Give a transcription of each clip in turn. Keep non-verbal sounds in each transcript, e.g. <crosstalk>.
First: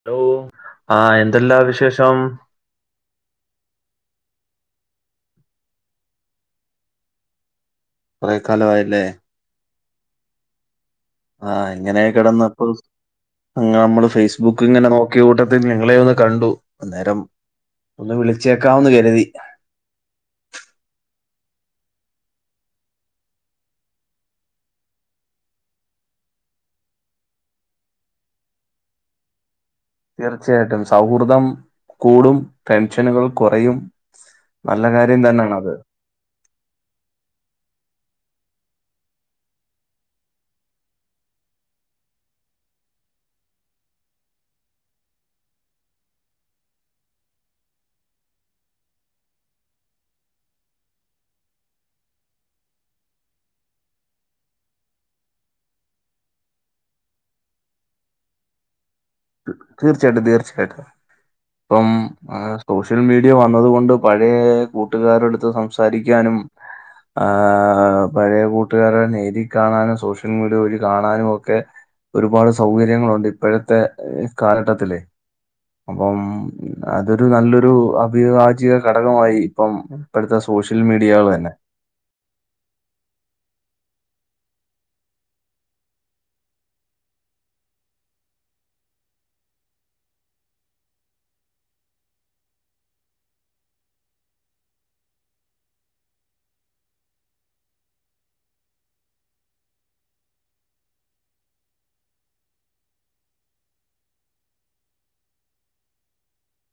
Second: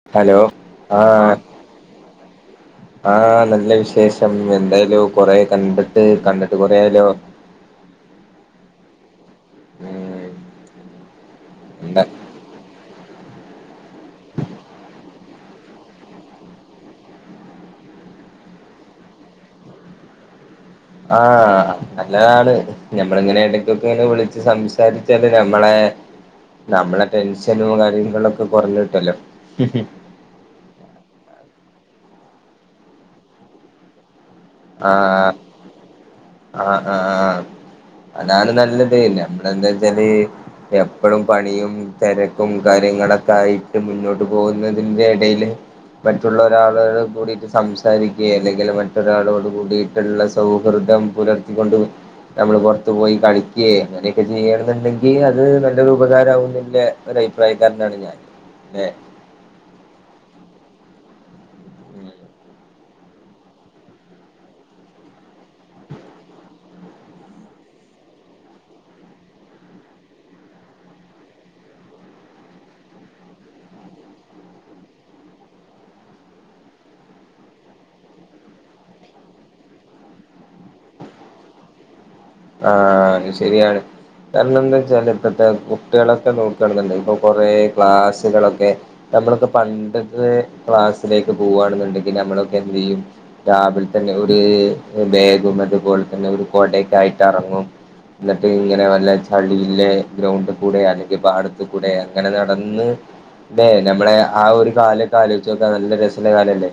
Hello ആ എന്തല്ലാവിശേഷം ആ നല്ലവിശേഷം എന്താലോ കൊറെകണ്ടിട്ട് കണ്ടിട്ട് കൊറേയായല്ലോ കൊറെക്കാലം ആയല്ലേ <unintelligible> ആ ഇങ്ങനെ എന്താ കെടന്നെപ്പോഴും നമ്മള് ഫേസ്ബുക്കിങ്ങനെ നോക്കിയകൂട്ടത്തിൽ നിങ്ങളേം ഒന്നുകണ്ടു അന്നേരം ഒന്നു വിളിച്ചേക്കാംന്ന് കരുതി ആ നല്ലതാണ് ഞമ്മളിങ്ങനെ എടക്കൊക്കെയൊന്നു വിളിച്ച് സംസാരിച്ചാല് ഞമ്മളെ നമ്മളെ ടെൻഷനും കാര്യങ്ങളൊക്കെ കൊറഞ്ഞുകിട്ടുവല്ലോ തീർച്ചയായിട്ടും സൗഹൃദം കൂടും ടെൻഷനുകൾ കൊറയും. ആഹ് ആഹ് അതാണ് നല്ലത് പിന്നെ ഇവടെ എന്താ വെച്ചാല് എപ്പളും പണിയും തെരക്കും കാര്യങ്ങളൊക്കെ ആയിട്ട് മുന്നോട്ട് പോകുന്നതിന്റെ എടയില് മറ്റുള്ള ഒരാളോട് കൂടിട്ട് സംസാരിക്കുക അല്ലെങ്കിൽ മറ്റൊരാളോടി കൂടിട്ടുള്ള സൗഹൃദം പുലർത്തിക്കൊണ്ട് നമ്മള് പുറത്തു പോയി കളിക്കുയെ അങ്ങനെയൊക്കെ ചെയ്യണ എന്നുണ്ടെങ്കിൽ അത് നല്ലൊരു ഉപകാരമാവുന്നില്ലേ ഒരഭിപ്രായക്കാരനാണ് ഞാൻ ഏഹ് തീർച്ചയായിട്ടും തീർച്ചയായിട്ടും ഇപ്പം അല്ലെ ആ സോഷ്യൽ മീഡിയ വന്നത് കൊണ്ട് പഴയ കൂട്ടുകാരടുത്ത് സംസാരിക്കാനും ആ പഴയ കൂട്ടുകാരെ നേരി കാണാനും സോഷ്യൽ മീഡിയ വഴി കാണാനും ഒക്കെ ഒരുപാട് സൗകര്യങ്ങളുണ്ട് ഇപ്പോഴത്തെ കാലഘട്ടത്തില് അപ്പം അതൊരു നല്ലൊരു അഭിഭാജിക ഘടകമായി ഇപ്പം ഇപ്പോഴത്തെ സോഷ്യൽ മീഡിയകള് തന്നെ ആഹ അത് ശരിയാണ്. കാരണം എന്താ വെച്ചാല് ഇപ്പോഴത്തെ കുട്ടികളൊക്കെ നോക്കണെന്നുണ്ട് ഇപ്പൊ കൊറേ ക്ലാസ്സുകളൊക്കെ നമ്മളൊക്കെ പണ്ടത്തെ ക്ലാസ്സിലേക്ക് പോവാണ്ടെന്നുണ്ടെങ്കിൽ നമ്മളൊക്കെ എന്ത് ചെയ്യും രാവിലിൽ തന്നെ ഒരു ബേഗും അതുപോലെ തന്നെ ഒരു കൊടയൊക്ക ആയിട്ട് എറങ്ങും എന്നിട്ട് ഇങ്ങനെ നല്ല ചളിയിലെ ഗ്രൗണ്ടിൽ കൂടെ അല്ലെങ്കിൽ പാടത്ത് കൂടെ അങ്ങനെ നടന്ന് അല്ലെ നമ്മളെ ആ ഒരു കാലൊക്കെ ആലോചിച്ച് നോക്ക് നല്ല രസള്ള കാലല്ലേ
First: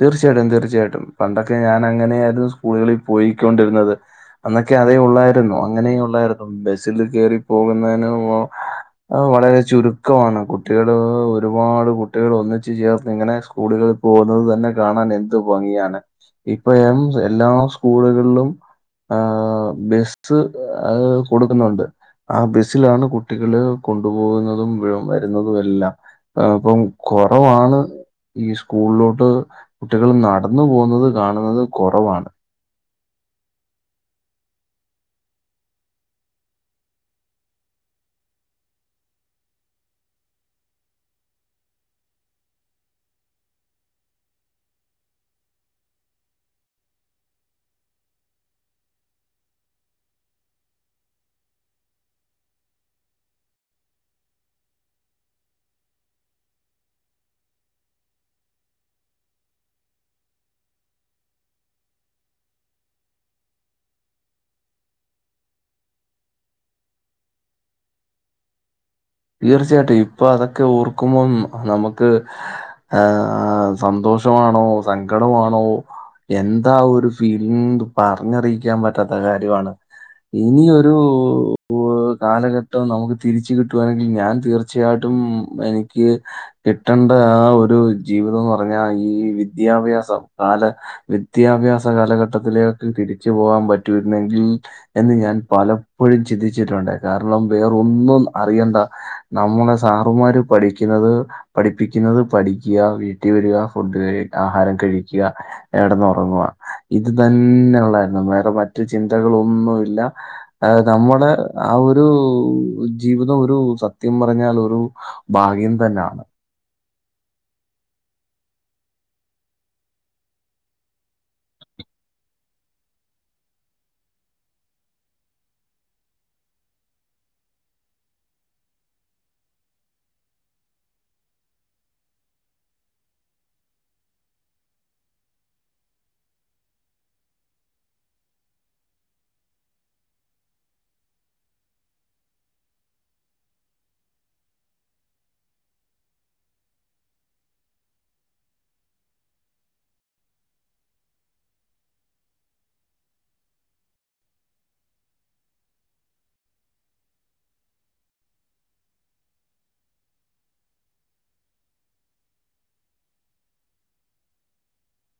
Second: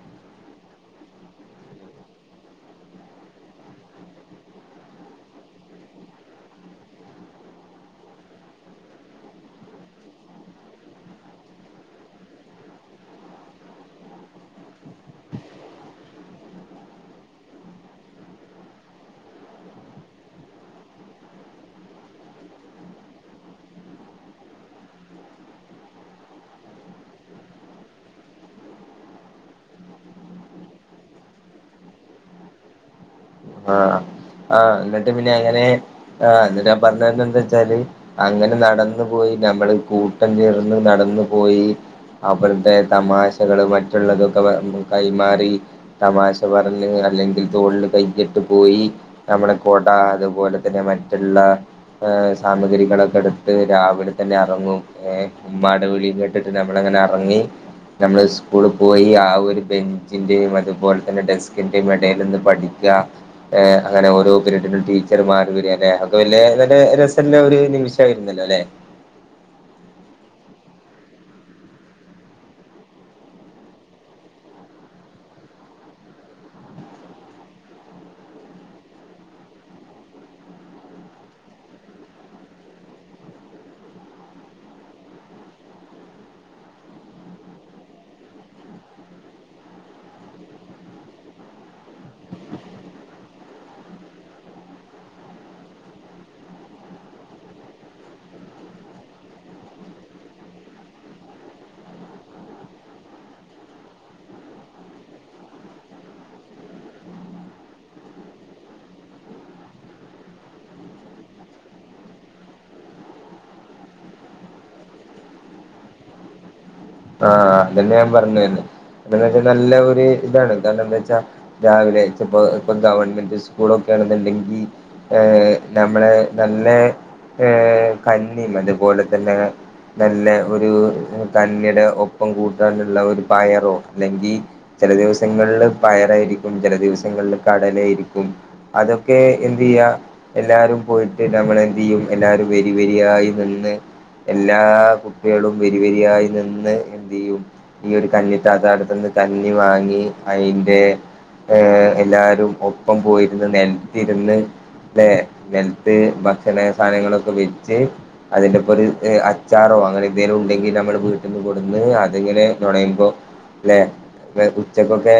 തീർച്ചയായിട്ടും തീർച്ചയായിട്ടും പണ്ടൊക്കെ ഞാൻ അങ്ങനെയ ആയിരുന്നു സ്കൂളുകളിൽ പോയിക്കൊണ്ടിരുന്നത്. അന്നൊക്കെ അതേ ഒള്ളായിരുന്നു അങ്ങനെയെ ഒള്ളായിരുന്നു ബസില് കയറി പോകുന്നേന് അത് വളരെ ചുരുക്കമാണ് കുട്ടികള് ഒരുപാട് കുട്ടികൾ ഒന്നിച്ച് ചേർന്ന് ഇങ്ങനെ സ്കൂളുകൾ പോന്നത് തന്നെ കാണാൻ എന്ത് ഭംഗിയാണ് ഇപ്പ എം എല്ലാ സ്കൂളുകളിലും ആ ബസ്സ് അത് കൊടുക്കുന്നുണ്ട്. ആ ബസ്സിലാണ് കുട്ടികള് കൊണ്ടു പോകുന്നതും വരുന്നതും എല്ലാം ആ ഇപ്പം കൊറവാണ് ഈ സ്കൂളിലോട്ട് കുട്ടികള് നടന്നു പോകുന്നത് കാണുന്നത് കൊറവാണ്. ആഹ് ആ എന്നിട്ട് പിന്നെ അങ്ങനെ ആ എന്നിട്ടാൻ പറഞ്ഞ എന്താ വെച്ചാല് അങ്ങനെ നടന്നു പോയി ഞമ്മള് കൂട്ടം ചേർന്ന് നടന്ന് പോയി അപ്പഴത്തെ തമാശകള് മറ്റുള്ളതൊക്കെ കൈമാറി തമാശ പറഞ് അല്ലെങ്കിൽ തോളിൽ കൈയിട്ട് ട്ട് പോയി നമ്മുടെ കോട അതുപോലെ തന്നെ മറ്റുള്ള സാമഗ്രികളൊക്കെ എടുത്ത് രാവിലെ തന്നെ എറങ്ങും ഏഹ് ഉമ്മാട വിളിയും കേട്ടിട്ട് നമ്മളങ്ങനെ എറങ്ങി നമ്മള് സ്കൂളിൽ പോയി ആ ഒരു ബെഞ്ചിന്റെയും അതുപോലെ തന്നെ ഡെസ്കിന്റെയും എടയിൽലൊന്ന് പഠി ക്കാം. അങ്ങനെ ഓരോ പിരിഡും ടീച്ചർമാർ വര് അല്ലെ അപ്പൊ വലിയ നല്ല രസ ഒരു നിമിഷമായിരുന്നല്ലോല്ലെ തീർച്ചയായിട്ടും ഇപ്പൊ അതൊക്കെ ഓർക്കുമ്പോം നമുക്ക് ഏ ആഹ് സന്തോഷമാണോ സങ്കടമാണോ എന്താ ഒരു ഫീലിംഗ് പറഞ്ഞറിയിക്കാൻ പറ്റാത്ത കാര്യമാണ്. ഇനിയൊരു കാലഘട്ടം നമുക്ക് തിരിച്ച് കിട്ടു യാണെങ്കിൽ ഞാൻ തീർച്ചയായിട്ടും എനിക്ക് കിട്ടേണ്ട ആ ഒരു ജീവിതംന്ന് പറഞ്ഞാ ഈ വിദ്യാഭ്യാസം കാല വിദ്യാഭ്യാസ കാലഘട്ടത്തിലേക്ക് തിരിച്ചു പോകാൻ പറ്റിരുന്നെങ്കിൽ എന്ന് ഞാൻ പലപ്പോഴും ചിന്തിച്ചിട്ടുണ്ട് കാരണം വേറൊന്നും അറിയണ്ടാ നമ്മളെ സാറുമാര് പഠിക്കുന്നത് പഠിപ്പിക്കുന്നത് പഠിക്കുക വീട്ടിൽ വരിക ഫുഡ് കഴി ആഹാരം കഴിക്ക കെടന്നൊറങ്ങുവാ ഇത് തന്നെ ഒള്ളായിരുന്നു വേറെ മറ്റു ചിന്തകളൊന്നും ഇല്ല അത് നമ്മടെ ആ ഒരു ജീവിതം ഒരു സത്യം പറഞ്ഞാൽ ഒരു ഭാഗ്യം തന്നെയാണ് ആഹ് അതന്നെ ഞാൻ പറഞ്ഞുതന്നെന്ന് വച്ചാ നല്ല ഒരു ഇതാണ് കാരണം എന്താ വെച്ചാ രാവിലെപ്പോ ഇപ്പ ഗവൺമെന്റ് സ്കൂളൊക്കെ ആണെന്നുണ്ടെങ്കിൽ ഏ നമ്മളെ നല്ല ഏർ കന്നിയും അതുപോലെ തന്നെ നല്ല ഒരു കഞ്ഞിയുടെ ഉപ്പും കൂട്ടാനുള്ള ഒരു പയറോ അല്ലെങ്കിൽ ചില ദിവസങ്ങളില് പയറായിരിക്കും ചില ദിവസങ്ങളില് കടലയായിരിക്കും അതൊക്കെ എന്ത്യ്യാ എല്ലാരും പോയിട്ട് നമ്മളെന്തെയ്യും എല്ലാരും വെരി വെരിയായി നിന്ന് എല്ലാ കുട്ടികളും വെരി വെരിയായി നിന്ന് എന്ത് ചെയ്യുംപിന്നെ ഒരു കഞ്ഞി താത്ത അടുത്ത നിന്ന് കഞ്ഞി വാങ്ങി അയിൻ്റെ ഏ എല്ലാരും ഒപ്പം പോയിരുന്ന് നെൽതിരുന്ന് ഏഹ് നിലത്ത് ഭക്ഷണ സാധനങ്ങളൊക്കെ വെച്ച് അതിന്റെ ഇപ്പൊ ഒരു അച്ചാറോ അങ്ങനെ എന്തെലും ഉണ്ടെങ്കിൽ നമ്മള് ന്ന് കൊടുന്ന് അതിങ്ങനെ നുണയുമ്പോ ല്ലെ ഉച്ചക്കൊക്കെ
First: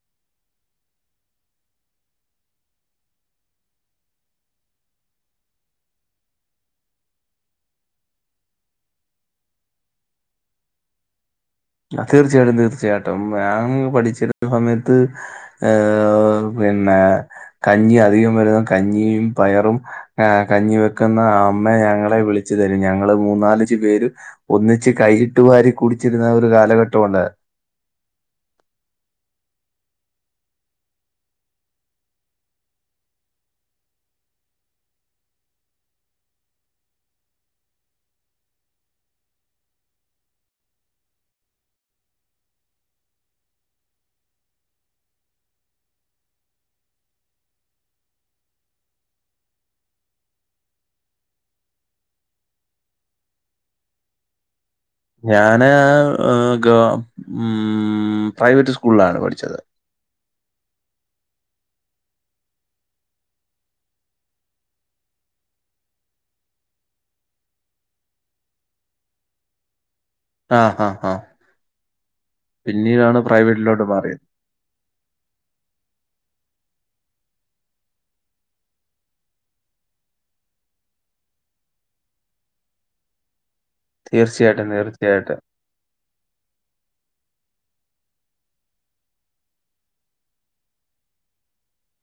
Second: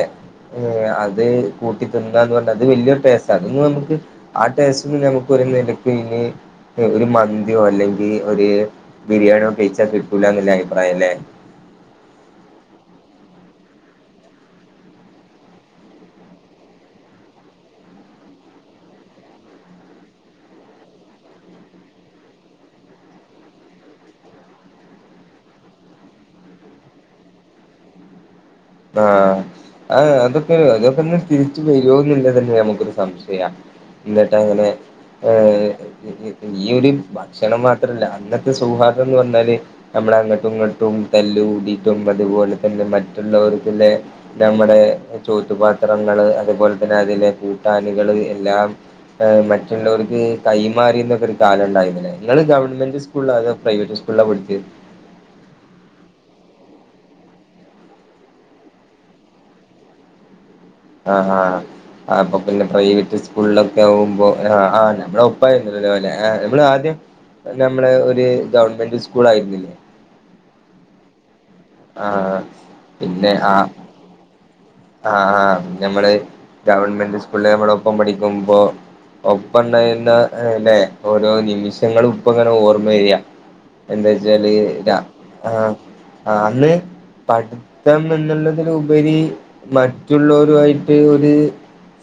ഏ അത് കൂട്ടി തിന്നന്ന് പറഞ്ഞ അത് വലിയൊരു ടേസ്റ്റ് അതൊന്ന് നമുക്ക് ആ ടേസ്റ്റ് <unintelligible> ഒരു മന്തിയോ അല്ലെങ്കി ഒരു ബിരിയാണിയോ കെയ്ച്ചാ കിട്ടൂലന്നല്ല അഭിപ്രായം അല്ലേ തീർച്ചയായിട്ടും തീർച്ചയായിട്ടും ഞാൻ പഠിച്ചിരുന്ന സമയത്ത് ഏഹ് പിന്നെ കഞ്ഞി അധികം വരുന്ന കഞ്ഞിയും പയറും ആഹ്‌ കഞ്ഞിവെക്കുന്ന അമ്മ ഞങ്ങളെ വിളിച്ചു തരും ഞങ്ങള് മൂന്നാലപേര് ഒന്നിച്ച് കൈയിട്ടു വാരി കുടിച്ചിരുന്ന ഒരു കാലഘട്ടമുണ്ടായിരുന്നു ആഹ് ആ അതൊക്കെ അതൊക്കെ ഒരു തിരിച്ചു വരുമോന്നില്ല തന്നെ നമുക്കൊരു സംശയം എന്നിട്ട് അങ്ങനെ ഏഹ് ഈ ഒരു ഭക്ഷണം മാത്രല്ല അന്നത്തെ സൗഹാർദം എന്ന് പറഞ്ഞാല് നമ്മള അങ്ങോട്ടും ഇങ്ങോട്ടും തല്ല് കൂടിട്ടും അതുപോലെ തന്നെ മറ്റുള്ളവർത്തിലെ നമ്മുടെ ചോറ്റുപാത്രങ്ങള് അതുപോലെ തന്നെ അതിലെ കൂട്ടാനികള് എല്ലാം മറ്റുള്ളവർക്ക് കൈമാറിന്നൊക്കൊരു കാലം ഉണ്ടായിരുന്നില്ലെ നിങ്ങള് ഗവൺമെന്റ് സ് സ്കൂള്ലാകെ പ്രൈവറ്റ്സ്കൂള്ലാ പഠിച്ചേ ഞാന് ഗ ഉം പ്രൈവറ്റ് സ്കൂളിലാണ് പഠിച്ചത് ആഹ് ആഹ് ആ അപ്പൊ പിന്നെ പ്രൈവറ്റ് സ്കൂളിലൊക്കെ ആകുമ്പോ ആ ആ നമ്മടെ ഒപ്പായിന്നല്ലല്ല നമ്മള് ആദ്യം അത് നമ്മള് ഒരു ഗവൺമെന്റ് സ്കൂൾ ആയിരുന്നില്ലേ ആഹ് ആഹ് ആ ആഹ് പിന്നീടാണ് പിന്നെ ആഹ് പ്രൈവറ്റിലോട്ട് മാറിയത് ആഹ് ആഹ് ഞമ്മള് ഗവൺമെന്റ് സ്കൂളില് നമ്മൾ ഒപ്പം പഠിക്കുമ്പോ ഒപ്പ ഉണ്ടായിരുന്ന ലെ ഓരോ നിമിഷങ്ങളും ഇപ്പ ഇങ്ങനെ ഓർമ്മ വരിയാ എന്താ വച്ചാല് തീർച്ചയായിട്ടും ര തീർച്ചയായിട്ടും. ആഹ് ആ അന്ന് പഠിത്തം എന്നുള്ളതിലുപരി മറ്റുള്ളോരു ആയിട്ട് ഒര്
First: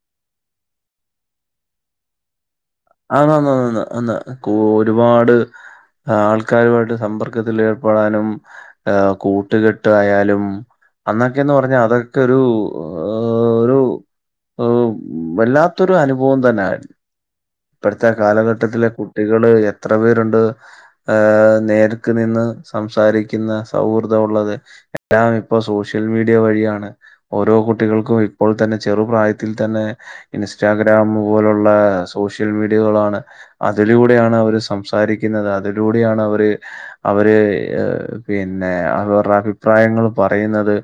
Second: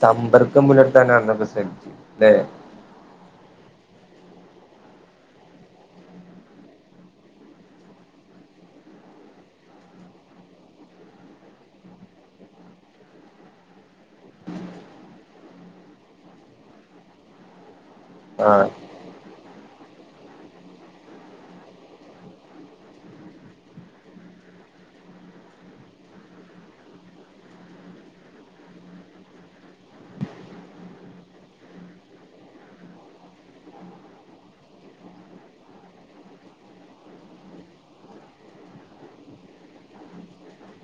സമ്പർക്കം പുലർത്താനാെന്നൊക്കെ ശ്രദ്ധിച്ച അല്ലെ ആന്ന് ആന്ന് ആന്ന് കൂ ഒരുപാട് ആൾക്കാരുമായിട്ട് സമ്പർക്കത്തിൽ ഏർപ്പെടാനും ആ കൂട്ടുകെട്ടായാലും അന്നൊക്കെയന്ന് പറഞ്ഞാൽ അതൊക്കെ ഒരു ഒരു വല്ലാത്തൊരു അനുഭവം തന്നെയിരുന്നു ഇപ്പഴത്തെ ആഹ് കാലഘട്ടത്തിലെ കുട്ടികള് എത്ര പേരുണ്ട് ഏഹ് നേർക്ക് നിന്ന് സംസാരിക്കുന്ന സൗഹൃദം ഉള്ളത് എല്ലാം ഇപ്പൊ സോഷ്യൽ മീഡിയ വഴിയാണ് ഓരോ കുട്ടികൾക്കും ഇപ്പോൾ തന്നെ ചെറുപ്രായത്തിൽ തന്നെ ഇൻസ്റ്റാഗ്രാാം പോലുള്ള സോഷ്യൽ മീഡിയകളാണ് അതിലൂടെയാണ് അവര് സംസാരിക്കുന്നത് അതിലൂടെയാണ് അവര് അവര് ഏഹ് പിന്നെ അവരുടെ അഭിപ്രായങ്ങൾ പറയുന്നത്.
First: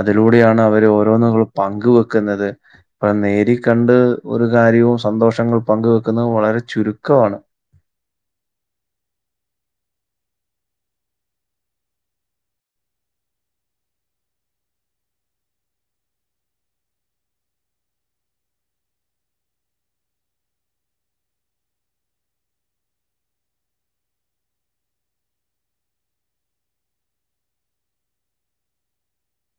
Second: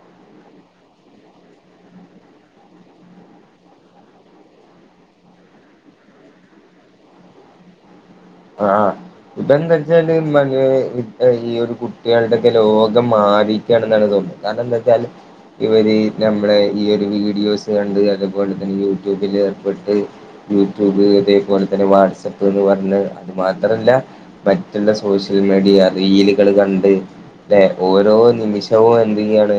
അതിലൂടെയാണ് അവര് ഓരോന്നും അവ് പങ്ക് വെക്കുന്നത്. പ്പ നേരി കണ്ട് ഒരു കാര്യവും സന്തോഷങ്ങൾ പങ്ക് വെക്ക്ന്നത് വളരെ ചുരുക്കവാണ്. അഹ് ആ. ഇപ്പ എന്താച്ചാല് മന് ഹ് ഈ ഒരു കുട്ടിയാളുടെക്കെ ലോകം മാറി. ട്ട്യാണ്ന്നാണ് തോന്നുന്നെ കാരണം എന്താച്ചാല്. ഇവര് നമ്ളെ ഈ ഒരു വീഡിയോസ് കണ്ട് അതുപോലെ തന്നെ യൂട്യൂബിൽ ഏർപ്പെട്ട്. യൂട്യൂബ് അതേപോലെതന്നെ വാട്സപ്പ് ന്ന് പറഞ്ഞഹ്. അത് മാത്രല്ല മറ്റുള്ള സോഷ്യൽ മീഡിയ റീലുകൾ കണ്ട്. ല്ലെ ഓരോ നിമിഷവും എന്തെയ്യാണ്.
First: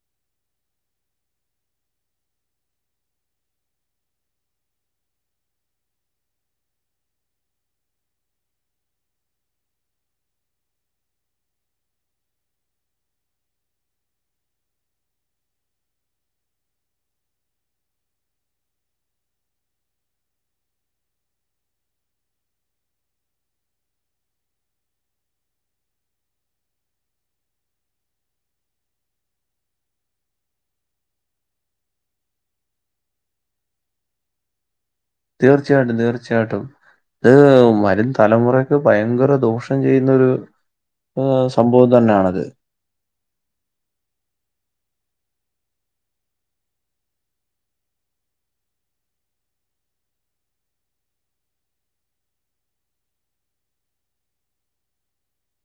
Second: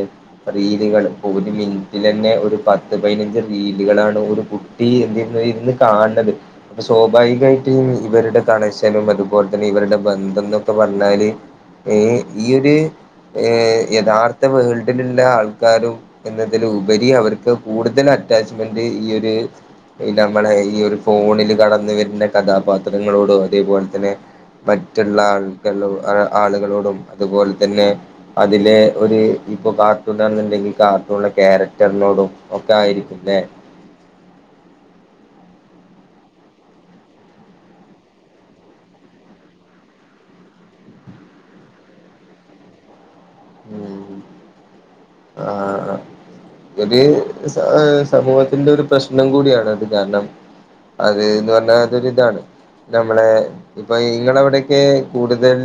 റീലുകൾ ഇപ്പൊ ഒരു മിന്റ്റിലെന്നെ ഒരു പത്ത് പയ്നഞ്ച് റീലുകളാണ് ഒര് കു ഈ <unintelligible> ഇര്ന്ന് കാണ്ണത് അപ്പൊ സ്വാഭാവികായിട്ട് ഇവരുടെ. കണഷനും അതുപോൽ തന്നെ ഇവരുടെ ബന്ധംന്നൊക്കെ പർഞ്ഞാല് ഈ ഈയൊര്. ഏഹ് യഥാർത്ഥ വേൾഡിൽള്ള ആൾക്കാരും. എന്നതിലുപരി അവർക്ക് കൂടുതൽ അറ്റാച്ച്മെന്റ് ഈ ഒര്. ഇ നമ്മളെ ഈ ഒരു ഫോണില് കടന്ന്വര്ന്ന കഥാപാത്രങ്ങളോടു അതേപോൽ തന്നെ. മറ്റുള്ള ആൾക ആളുകളോടും അതുപോൽ തന്നെ. അതില് ഒര് ഇപ്പൊ കാർട്ടൂണാന്ന്ണ്ടെങ്കി കാർട്ടൂൺലെ ക്യാരക്ടർനോടും ഒക്കെ ആയിരിക്കും ലെ. തീർച്ചയായ്ട്ടും തീർച്ചയായ്ട്ടും. ഇത് വരും തലമുറക്ക് ഭയങ്കര ദോഷം ചെയ്യുന്നൊര്. ഹ് സംഭവം തന്നാണത്. ഉം. അആ ആഹ്. ഒര് സമൂഹത്തിന്റെ ഒരു പ്രശ്നം കൂടിയാണ് അത് കാരണം. അത്ന്ന് പർഞ്ഞാ അതൊര്താണ്. നമ്മളെ ഇപ്പൊ ഇങ്ങള അവിടൊക്കെ കൂടുതൽ.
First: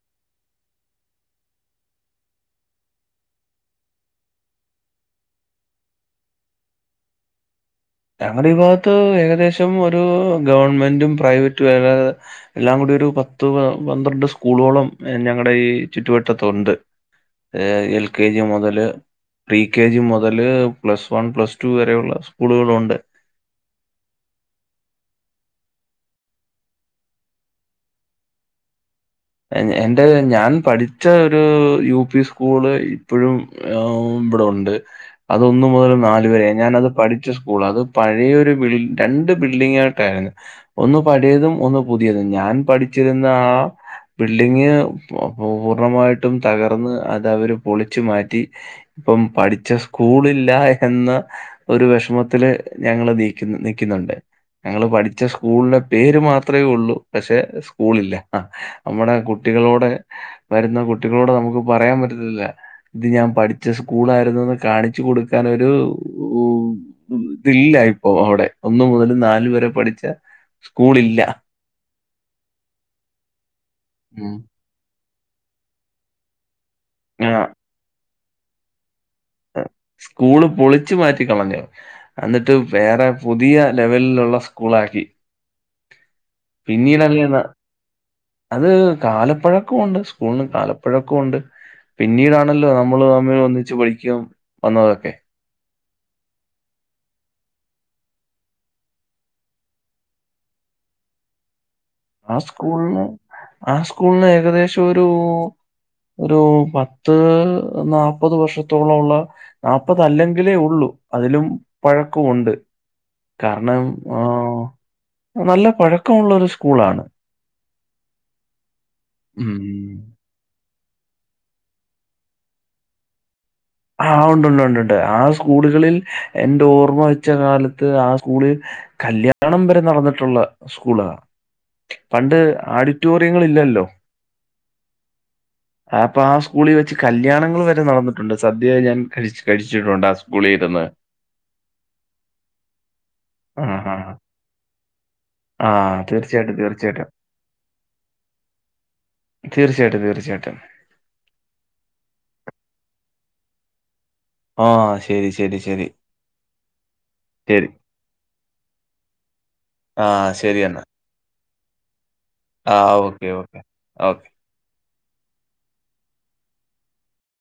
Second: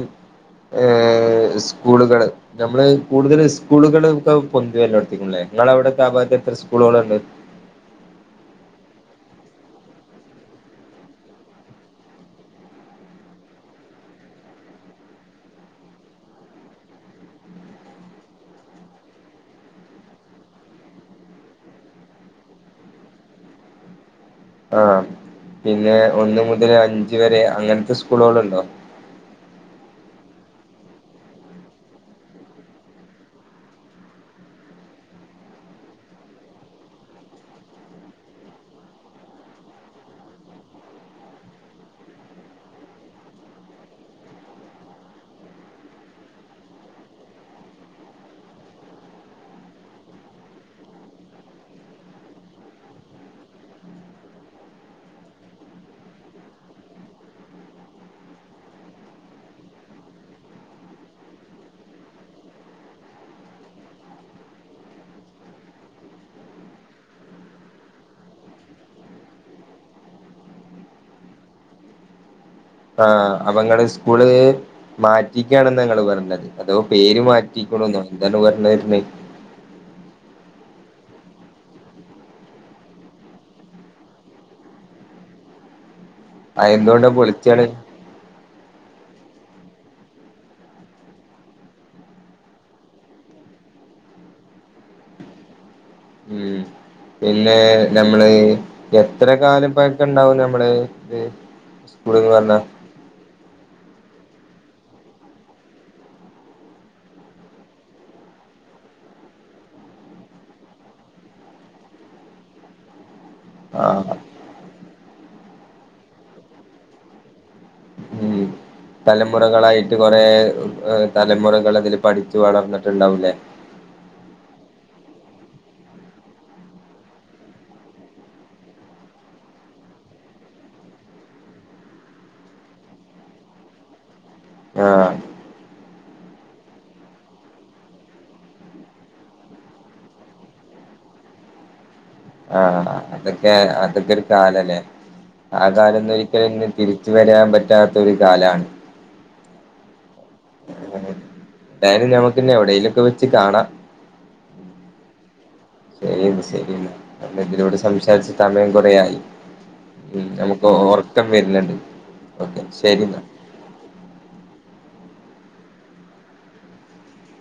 ഏഹ് സ്കൂളുകള് നമ്മള് കൂടുതൽ സ്കൂളുകള്. ക്കെ പൊന്തി വര്ല്ലൊട്ത്തിക്ക്ണ്ലെ ഇങ്ങളഉടെക്കെ ആബാത്ത് എത്ര സ്കൂളുകൾണ്ട്. ഞങ്ങളെ ഈ ഭാഗത്ത് ഏകദേശം ഒരു ഗവൺമെന്റും പ്രൈവറ്റും എല്ലാ. എല്ലാം കൂടി ഒരു പത്ത് പ പന്ത്രണ്ട് സ്കൂളോളം ഞങ്ങടെ ഈ ചുറ്റുവട്ടത്തുണ്ട്. ഏ എൽ കെ ജി മുതല്. പ്രി കെ ജി മുതല് പ്ലസ് വൺ പ്ലസ് ടു വരെയുള്ള സ്കൂളുകളുണ്ട്. <unintelligible> ആഹ് പിന്നെ ഒന്ന് മുതൽ അഞ്ച് വരെ അങ്ങൻത്തെ സ്കൂൾകൾണ്ടോ? എ എന്റെഹ് ഞാൻ പഠിച്ച ഒരു യു പി സ്കൂള് ഇപ്പൊഴും. ആഉം ബടെഉണ്ട്. അതൊന്നു മുതൽ നാല് വരെ ഞാനത് പഠിച്ച സ്കൂളാ അത് പഴെയൊരു ബിൽ രണ്ട് ബിൽഡിങ്ങായ്ട്ടാര്ന്ന്. ഒന്ന് പഴയതും ഒന്ന് പുതിയതും ഞാൻ പഠിച്ചിരുന്ന ആ. ബിൽഡിങ് പു പൂർണ്ണമായിട്ടും തകർന്ന് അതഅവര് പൊളിച്ചു മാറ്റി. ഇപ്പം പഠിച്ച സ്കൂളില്ല എന്ന. ഒരു വെഷമത്തില് ഞങ്ങള് നീക്ക് നിക്കുന്നുണ്ട്. ഞങ്ങള് പഠിച്ച സ്കൂൾളെ പേര് മാത്രമേ ഉള്ളൂ പക്ഷെ സ്കൂളില്ല അഹ്. നമ്മുടെ കുട്ടികളോടെ ഹ് വരുന്ന കുട്ടികളോട് നമുക്ക് പറയാൻ പറ്റത്തില്ല. ഇത് ഞാൻ പഠിച്ച സ്കൂളായിരുന്നുന്ന് കാണിച്ചു കൊടുക്കാനൊരു ഉഹ്. ഇതില്ല ഇപ്പൊ അവ്ടെ ഒന്നു മുതൽ നാല് വരെ പഠിച്ച സ്കൂളില്ല. ആ അപ്പൊ ങ്ങള് സ്കൂള് ഉം. മാറ്റിക്കാണെന്നാ ഇങ്ങള് പർഞ്ഞത്. അതൊ പേര് ആഹ്. മാറ്റിക്ക്ണ്ന്നോ എന്താണ് പറഞ്ഞര്ന്നേ. സ്കൂള് പൊളിച്ചു മാറ്റിക്കളഞ്ഞ്. എന്നിട്ട് വേറെ പുതിയ ലെവൽലുള്ള സ്കൂളാക്കി. അതെന്തുകൊണ്ടാ പിന്നീടഅഹ്യെന്നാ. പൊളിച്ചാണ് അത് കാലപ്പഴക്കുണ്ട് സ്കൂളിന് കാലപ്പഴക്കുണ്ട് പിന്നീടാണല്ലോ നമ്മൾ തമ്മിൽ ഒന്നിച്ച് പഠിക്കും വന്നതൊക്കെ ഉം പിന്നെ നമ്മള് എത്ര കാലം പഴക്ക ണ്ടാവും നമ്മള് ഇത് സ്കൂള്ന്ന് ആ പറഞ്ഞാ സ്കൂൾന്ന് ആ സ്കൂളന് ഏകദേശം ഒരു ഒരു പത്ത് നാല്പത് വർഷത്തോള ഉള്ള നാല്പത് അല്ലെങ്കിലേ ഉള്ളൂ അതിലും പഴക്കമുണ്ട് കാരണം ആഹ് ആനല്ല പഴക്കമുള്ളരു സ്കൂളാണ് ഉ തലമുറകളായിട്ട് മ്മ്. കൊറെ തലമുറകൾ അതില് പഠിച്ചു വളർന്നിട്ടുണ്ടാകൂലെ ആ ഉണ്ടു ണ്ടുണ്ട്ണ്ട് ആ സ്കൂളുകളിൽ എന്റെ ഓർമ്മ വെച്ച കാലത്ത് ആ സ്കൂളിൽ കല്യാണം വരെ നടന്നിട്ടുള്ള സ്കൂളാണ് പണ്ട് ആഡിറ്റോറിയങ്ങ ളില്ലല്ലോ ആഹ് അപ്പൊആ സ്കൂളിൽ വെച്ച് കല്യാണങ്ങൾ വരെ നടന്നിട്ടുണ്ട് സദ്യ ഞാൻ ക കഴിച്ചിട്ടുണ്ടാ സ്കൂളിഇരുന്ന് ആഅതൊക്കെ ആഹാ. അതൊക്കെ ഒരു കാലല്ലേ ആ കാലന്നൊരിക്കലുംഇന്ന് തിരിച്ച് വരാൻ പറ്റാത്തൊ രു കാലാണ് തീർച്ചയായിട്ടും തീർച്ചയായിട്ടും അങ്ങനെ നേരല്ല ഞമ്മക്ക് പിന്നെ എ വിടെലുംക്കെ വെച്ച് കാണാം ആശരി ശരി ശരി ശരി ശരി അന്ന ശരി. നമ്മളതിലൂടെ സംസാരിച്ച സമയം കൊറയായി ആശരിയെന്നാ ഉറക്കം വരില്ലണ്ട് ആ ഓക്കെ ഓക്കെ ഓക്കേ